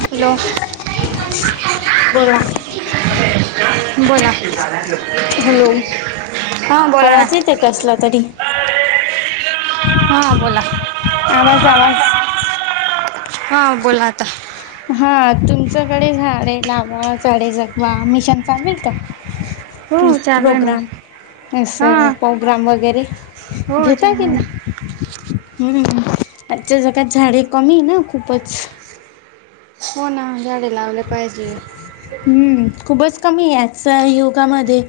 Hello बोला. Hello हां बोला ना आवाज येते कसला तरी हां बोला आवाज आवाज. हा बोला आता. हा तुमच्याकडे झाडे लावा झाडे जगवा मिशन चालेल का? हो ी चालू आहे ना प्रोग्राम अस हां प्रोग्राम वगैरे हो घेता चाल की ना. नाही हम्म आजच्या जगात झाडे कमी ना खूपच. हो ना गाडी लावल्या पाहिजे. हम्म खूपच कमी याच्या युगामध्ये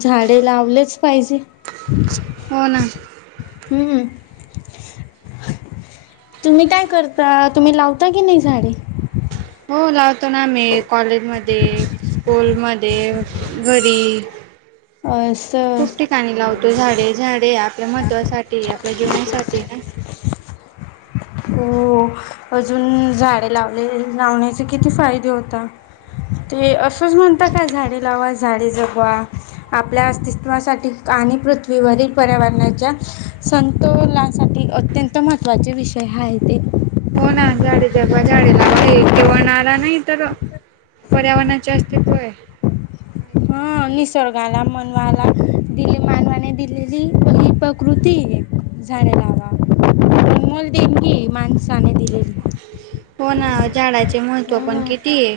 झाडे लावलेच पाहिजे. हो ना. [inaudible] तुम्ही काय करता तुम्ही लावता कि नाही साडी हो लावतो ना आम्ही कॉलेजमध्ये स्कूलमध्ये घरी असं खूप ठिकाणी लावतो झाडे झाडे आप आपल्या महत्त्वासाठी आपल्या जीवनासाठी ना. हो अजून झाडे लावले लावण्याचे किती फायदे होत. ते असंच म्हणत का झाडे लावा झाडे जगवा आपल्या अस्तित्वासाठी आणि पृथ्वीवरील पर्यावरणाच्या संतोलासाठी अत्यंत महत्त्वाचे विषय काय आहे ते. हो ना झाडे जगवा झाडे लावा हे केवळ नारा नाही तर पर्यावरणाचे अस्तित्व आहे. हा निसर्गाला मनवाला दिली म जनवाने दिलेलीी प्रकृती झाडे लावा अनमोल देणगी माणसाने दिलेली. हो ना झाडाचे महत्त्व नाही पण मग किती आहे.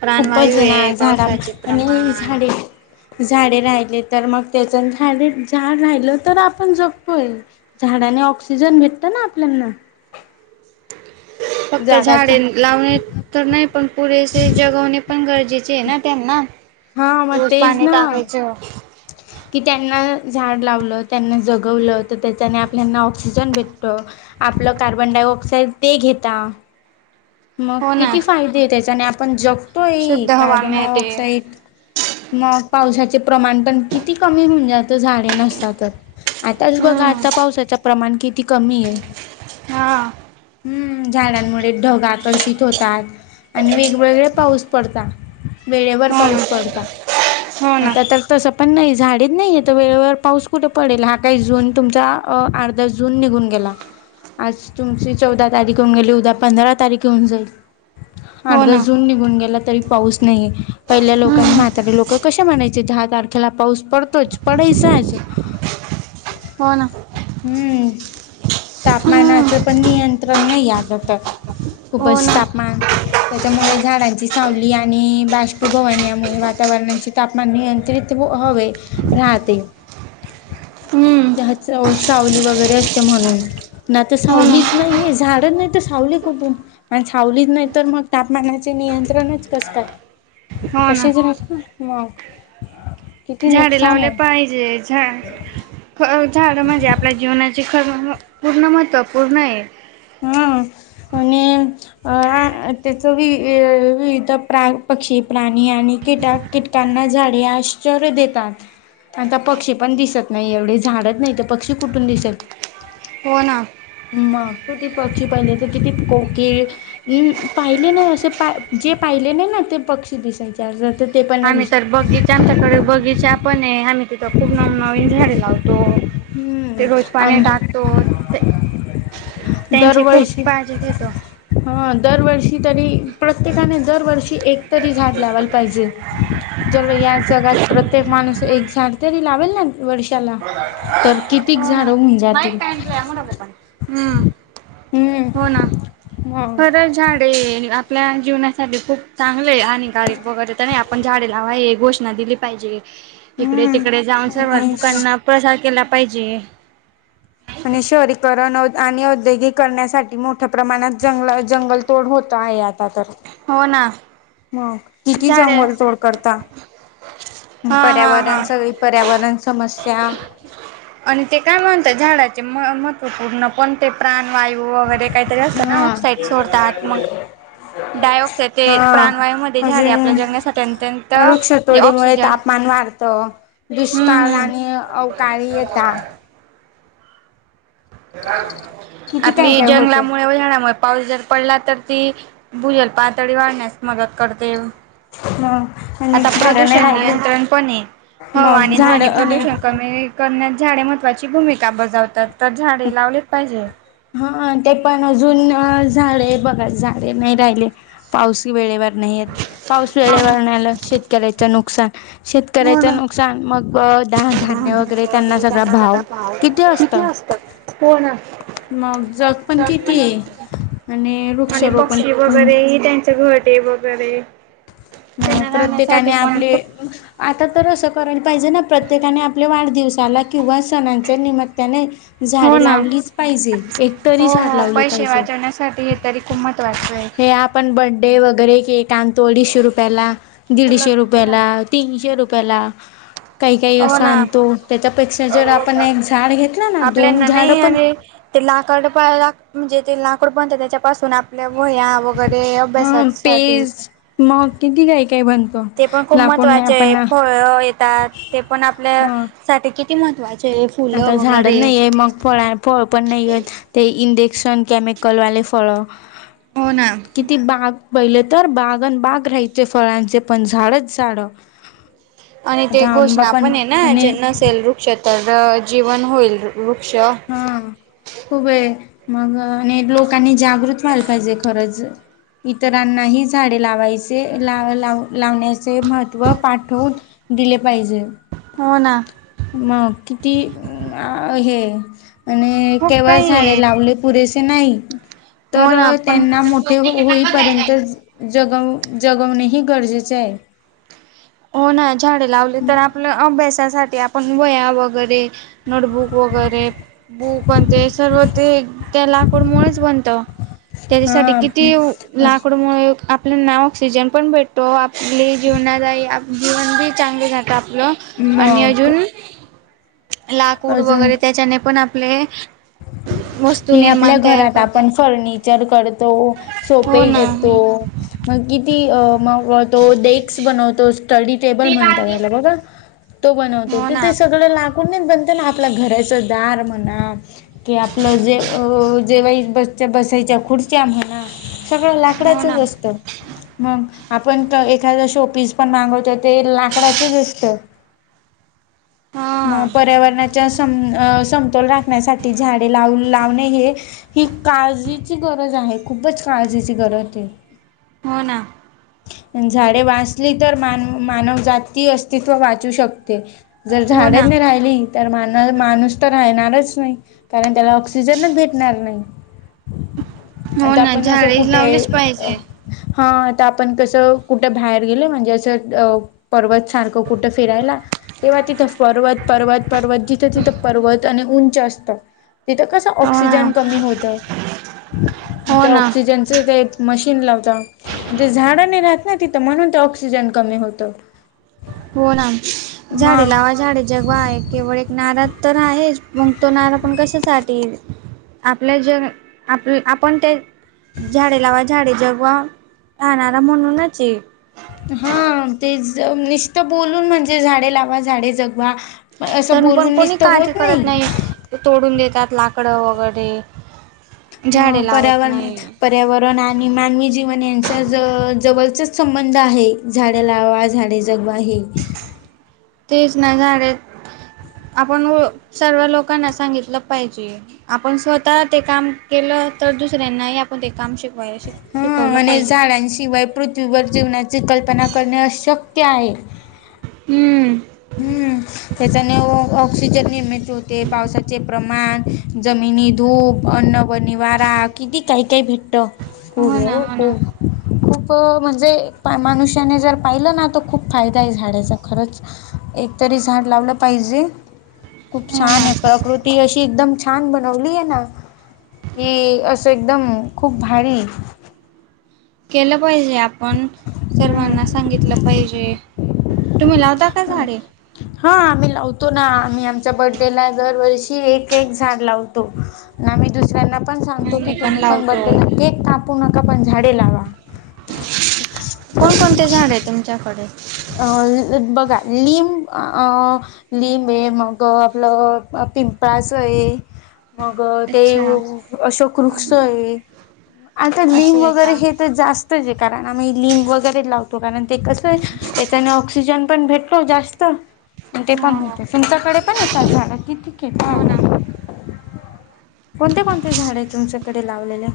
प्राणवायू खूपच ये ना आहे झाडा पावसाचे आणि प्रमाण झाडे झाडे राहिले तर मग त्याच झाडे झाड राहिलं तर आपण जपतो झाडा. आणि ओक्सिजन भेटतं ना आपल्या फक्त झाडे लावणे तर नाही पण पुरेसे जगवणे. पण गरजेचे आहे ना त्यांना हा मग रोज तेच पाणी ना टाकायचं. कि त्यांना झाड लावलं त्यांने जगवलं तर त्याच्याने आपल्यांना ऑक्सिजन भेटतं आपलं कार्बन डाय. इड ते घेता मग हो ना किती फायदे तेच आणि आपण जग तोय शुद्ध हवा कार्बन मिळते. डायआॅक्साइड म पावसाच्या चे प्रमाण पण किती कमी म्हणजे अत झाडे नसतातच आताच बगा हम्म आता पावसा प्रमाण किती कमीए हा. हम्म झाडांमुळे ढग आकर्षित होतात आणि वेगवेगळे पाऊस पडता. वेळेवर हो ना पाऊस पडता. हो ना आता तर तसं पण नइ झाडेत नइ इथ वेळेवर पाऊस कुटे पडेल हा काय जून तुमचा अ अरदा जून निगुन गेला आज तुमची चौदा तारिक होऊन गेली उद्या पंधरा तारिक ऊन जाईल हो ना अरदा जून निगुन गेला. तरी पऊस नइ पइल्या लोकांनी हम्म म्हातारी लोक कशे म्हणायचे दहा तारखेला पऊस पडतोच प चय आजुन. हो ना हम्म हम्म तापमानाच पण नियंत्र ण नइय यादरतात हो खूपच ना तापमान त्याच्यामुळे झाडांची सावली आणि बाष्पीभवनयामुळे वातावरणाचे तापमान नियंत्रण त्रित बु ह राहते. हम्म ज्याहच हो सावली वगैरे असते म्हणून नाय तर हो ना सावलीच नाइये झाड नाई तर सावली कुटुन सावलीच नाई तर मग तापमानाचे नियंत्रणच कस काय हो ना तशीच रात मग किती झाडे नुकसान लावले आहे पाईजे झा अ झाडे म्हणजे आपल्या जीवनाचे खरम पूर्ण महत्त्व पूर्णए. हां आणि अ आय तेच बी वेअ विवित प्राण, पक्षी, प्राणी आणि किटाक, किटकांना झाडे आश्रय देतात. आता पक्षी पण दिसत नाई एवढे झाडच नइ तर पक्षी कुटुन दिसलं? होना मग किती पक्षी पाहिले तर किती प कोकीळ, हम पाहिले नाई अशे पाय जे पाईले नइ ना ते पक्षी दिसायचे. आता तर ते पण नाही आम्ही तर दिसाय बगीचा आमच्याकडे बगीचा पणए आमी तित खूप नवनवीन झाडे लावतो. हम्म ते रोज पाणी आम टाकतो. ते त्यांची खूप दरवर्षी काळजी घेतो. हा दरवर्षी तरी प्रत्येकाने दरवर्षी एक तरी झाड लावायला पाईजे जर या जगात प्रत्येक माणूस एक झाड तरी लावेल ना न वर्षाला तर कितीक हो झाड ना हुन माईक जातील. काढलाय मोठा पप्पाने हम्म हो हम्म ना मग खरंच झाडे आपल्या जीवनासाठी खूप चांगलेए हानीकारक वगैरे त नइ आपण झाडे लावा हेए घोषणा दिली पाईजे इकडे तिकडे जाऊन सर्वच आणि लोकांना प्रसार केला पाईजे. आणि शहरीकरन अ आणि औद्योगिक करण्यासाठी मोठ्या प्रमाणात जंगला जंगल तोड होत आये आता तर हो ना मग किती झाडे जंगल तोड करता हा हा पर्यावरण हा सगळी पर्यावरण समस्या आणि ते काय म्हणत झाडाचे मह महत्त्वपूर्ण कोणते प्राण वायू वगैरे काईतरी असतं ना हा ऑक्साईट सोडत आत मग डाय ऑक्साइड ते हा प्राणवायूमध्ये झाडे आपल्या अजून जगण्यासाठी अत्यंत ते ऑक्सिजन वाढत हम्म दुष्काळ हम्म आणि अवकाळी येता किती काय आपली काय होतं जंगलामुळे [unintelligible] पाऊस जर पडला तर ती भुजल पातळी वाढण्यास मदत करते. हा आता प्रदूषण नियंत्रणपणे हवा मग आणि झाड ध्वनी आणि प्रदूषण कमी करण्यात- झाडे महत्वाची भूमिका बजावतात. तर झाडे लावलेच पाहिजे. हा, ते पण अजून झाडे बघा झाडे नाही राहिले पाऊस वेळेवर- नाही येत. पाऊस वेळेवर नाही आला शेतकऱ्याचे नुक- हो शेतकऱ्याच ना नुकसान. मग धान्य वगैरे त्यांना सगळा भाव किती असत. असतात कोण? मग. जग पण कितीयं आणि- आणि वृक्षारोपण पक्षी वगैरे त्यांचे घरटे वगैरे- म त्यांना प्रत्येकाने राहण्यासाठी पण आपले खूप आता तर अस- करायला पाहिजे ना. प्रत्येकाने आपल्या वाढदिवसाला किंवा सणांच्या निमित्ताने- हो झाडे ना लावलीच पाहिजे. एक तरी हो झाड हो लावले पैसे पाहिजे. वाचवण्यासाठी हे तरी खूप महत्वाचं आहे. हे, आपण बड्डे वगैरे केक- आनतो अडीचशे रुपयाला, हो दीडशे रुपयाला, तीनशे रुपयाला काही काही असं ना आणतो. त्याच्यापेक्षा जर आपण एक झाड घेतलं ना दोन आपल्याना झाड नाही पण आणि लाकड प-ला म्हणजे ते लाकड बन त्याच्यापासून आपल्या- वह्या वगैरे हा अभ्यासासाठी. पेज मग किती काही काही बनतो ते पण खूप लाकूडने महत्त्वाचे आहे. आपण फळ येतात. ते पण आपल्या मग साठी किती महत्वाचे. आता झाडच नाहीये. मग फळ -फळ पण नाहीये. ते इे- इंजेकशन केमिकल वाले फळ. हो ना किती बाग- पहिले तर बागण बाग राहायचे. फळांचे पण झाडच झाड. आणि ते घोषणा पण आहे ना.. जे नसेल वृक्ष तर जीवन होईल रुक्ष. हा खूप आहे. मग अ-आणि लोकांनी जागृत व्हायला पाहिजे खरंच. इतरांनाही झाडे लावायचे. लावा-लावयाला लावण्याचे- महत्त्व पाठवून दिले पाहिजे. हो ना मग.. किती अ-हे.. आणि खूप केवळ काही झाडे आहे लावले पुरेसे नाही. हो तर ना आपण त्यांना मोठे होईपर्यंत. जगवज जगव-जगवणेही गरजेचे आहे. हो ना... झाडे लावली तर मग आपल्या अभ्यासासाठी- ते आपण वया वगैरे... नोटबुक वगैरे... बुकण ते सर्व ते. त्या लाकूड मूळचं बनत त्याच्यासाठी हा किती लाकूड मु- आपल्याना ऑक्सिजन पण भेटतो. आपली जीवनादाई आपली जीवन बी चांगले जातं. आप- आपलं आणि मग अजून लाकूड अजून वगैरे त्याच्याने पण आपले- [inaudible] वस्तू हे आपल्या निर्माण तयार घरात करतात. आपण फर्निचर करतो. सोपे हो ना, घेतो. किती डेस्क बनवतो. स्टडी टेबल म्हणतात. याला बघा. तो बनवत हो ना, होतेते. सगळं लाकुडनच बनते ना. आपल्या घराचं दार म्हणा. कि आपलं जे अ-जेव्हाईला बस-बसायच्या खुर्च्या म्हणा. सगळं हो लाकडाचच ना, असत. मग. आपण एखादा शो पीस पण मागवतो ते लाकडाचच असत हा मगं पर्यावरणाच्या स-समतोल राखण्यासाठी. झाडे लाव लावणे, हे ही काळजीची गरज आहे. खूपच काळजीची गरज आहे. ह [inaudible] हो ना.. झाडे वाचली तर.. मानव-मानवजाती अस्तित्व वाचू शकत. ते जर हो झाड ना, नाही राहिली तर.. मान-माणूस तर राहणारच नाही. कारण त्याला ऑक्सिजनच भेटणार नाही. हो आता ना, आपण असं झाडे कुठे लावलेच अ..? पाहिजे. हा आता आपण कसं कुठं बाहेर गेले म्हणजे असं पर्वत सारखं कुठं फिरायला. तेव्हा तिथं पर्वत पर्वत पर्वत जिथे तिथे पर्वत आणि उंच असत तिथं कसं हो ना, ऑक्सिजन कमी होत हो त्या ना, ऑक्सिजनच मशी लाव झाड नाही राहत ना तिथ म्हणून ऑक्सिजन कमी होत हो नाम झाडे लावा झाडे जगव आहे केवळ एक नारज तर आहेच मगतो ना पण कशासाठी आपलं जग आपलं आपण ते झाडे लावा झाडे जगवा राहणारा म्हणूनच ये हा ते निश्त बोलून म्हणजे झाडे लावा झाडे जगवा असं तर पण बोलून कोणी निसत काळजी होत करत नाही तोडून देतात लाकडं वगैरे झाडे मग लावत नाही. पर्यावरण आणि मानवी जीवन यांचा ज संबंध आहे झाडे लावा झाडे जगवा हे तेच नाही झाले आपण सर्व लोकांना सांगितलं पाहिजे आपण स्वतः ते काम के तर दुसऱ्यांनाही आपणम श ह आणि झाडांशिवाय पृथ्वीवर जेवनाची कल्पना करणे अशक्य काय हम हम्म त्याच्याने ऑक्सिजन निर्मित होते पावसाचे प्रमाण म जमिनी धूप अन्न बनिवारा किती काही काही भेटतं. होर हो हो हो म्हणजे मनुष्याने जर पाहिलं ना तर खूप फायदा आय झाडाचा खरंच. एकतरी झाड लावलं पाहिजे. खूप हो छान हे ना प्रकृती अशी एकदम छान बनवली ए ना, की असं एकदम खूप भारी. केलं पाहिजे आपण, हम्म. सर्वांना सांगितलं पाहिजे. तुम्ही लावता का झाडे? हां आम्ही लावतो ना. आम्ही आमच्या बर्थडेला दरवर्षी एक एक झाड लावतो. न आम्ही दुसऱ्यांना पण सांगतो की आम्ही तुम्ही पण लावतो. बड्डे ला केक काापू नका पण झाडे लावा कोणकोणते झाड हे तुमच्याकडे? अं बघा लिंब अ लिंब हे मग आपलं पिंपळाचं ए, मग ते अच्छा. अशोक वृक्ष हम्म ए. आता असं लिंब आहे वगैरे का? हे त जास्तचे कारण आम्ही लिंब वगैरे लाव तो कारण ते कसं आहे त्याच्याने ऑक्सिजन पण भेटतो जास्त. ते पण हो होते त्यांमच्याकडे पण येतात झाडं हो ना. [unintelligible] कोणते कोणते झाडे आहे तुमच्याकडे लावलेले?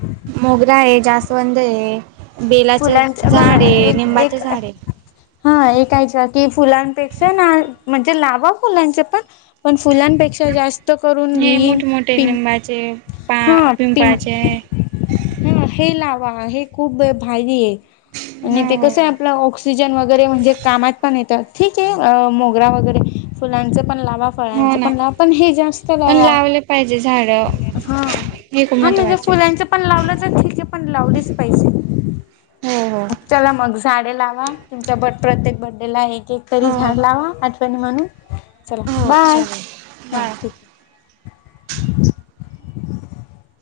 मोगरा आहे जास्वंद ए. बेलाचं फुलांचे झाड ए लिंबाचं झाड ए. हां एकाएच्या ती फुलांपेक्षा ना म्हणजे लावा फुलांचे पण. पण फुलांपे क्षा जास्त करून हे लिंम मोठमोठे पिं लिंबाचे पा हा पिं पिंपळाचे हां हे लावा हे खूप भारी ए. आणि हो ते हो कसं आपलं ऑक्सिजन वगैरे म्हणजे कामात पण येतात. ठीके अ मोगरा वगैरे फुलांचं पण लावा, हो फळांच ना पण ला, पण हे जास्त पण लावा. लावले पाहिजे झाडं हां, हे खूप हां म्हणजे महत्त्वाचे फुलांचं पण लावलंचं ठीके पण लावलीच पैसे, हो हो चला मग झाडे लावा तुमच्या पत्यतेक बड्डे ला एक. एक तरी हो झाड लावा आठवणी म्हणून. चला हो हो बाय चालेल हां बाय ठीक ए. [inaudible]